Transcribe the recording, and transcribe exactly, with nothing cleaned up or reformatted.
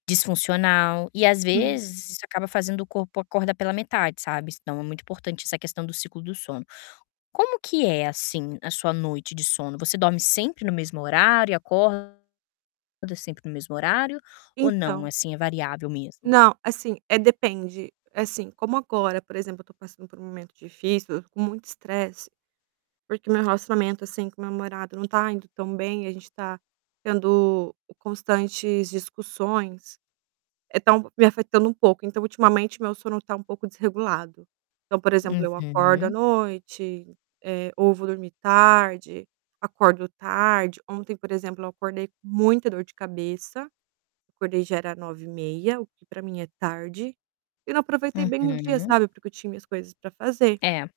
Disfuncional. E às Uhum. vezes isso acaba fazendo o corpo acorda pela metade, sabe. S então é muito importante essa questão do ciclo do sono. Como que é, assim, a sua noite de sono? Você dorme sempre no mesmo horário e acorda sempre no mesmo horário ou não, Então assim, é variável mesmo? Não, assim, eh, depende. Assim, como agora, por exemplo, eu tô passando por um momento difícil, com muito estresse, porque meu relacionamento, assim, com meu namorado não tá indo tão bem. A gente tá tendo constantes discussões, eh, tá me afetando um pouco. Então ultimamente meu sono tá um pouco desregulado. Então, por exemplo, eu acordo à Uhum. noite, eh, ou vou dormir tarde, acordo tarde. Ontem, por exemplo, eu acordei com muita dor de cabeça. Acordei já era nove e meia, o que pra mim é tarde. E não aproveitei bem o dia, Uhum. sabe, porque eu tinha minhas coisas pra fazer. É.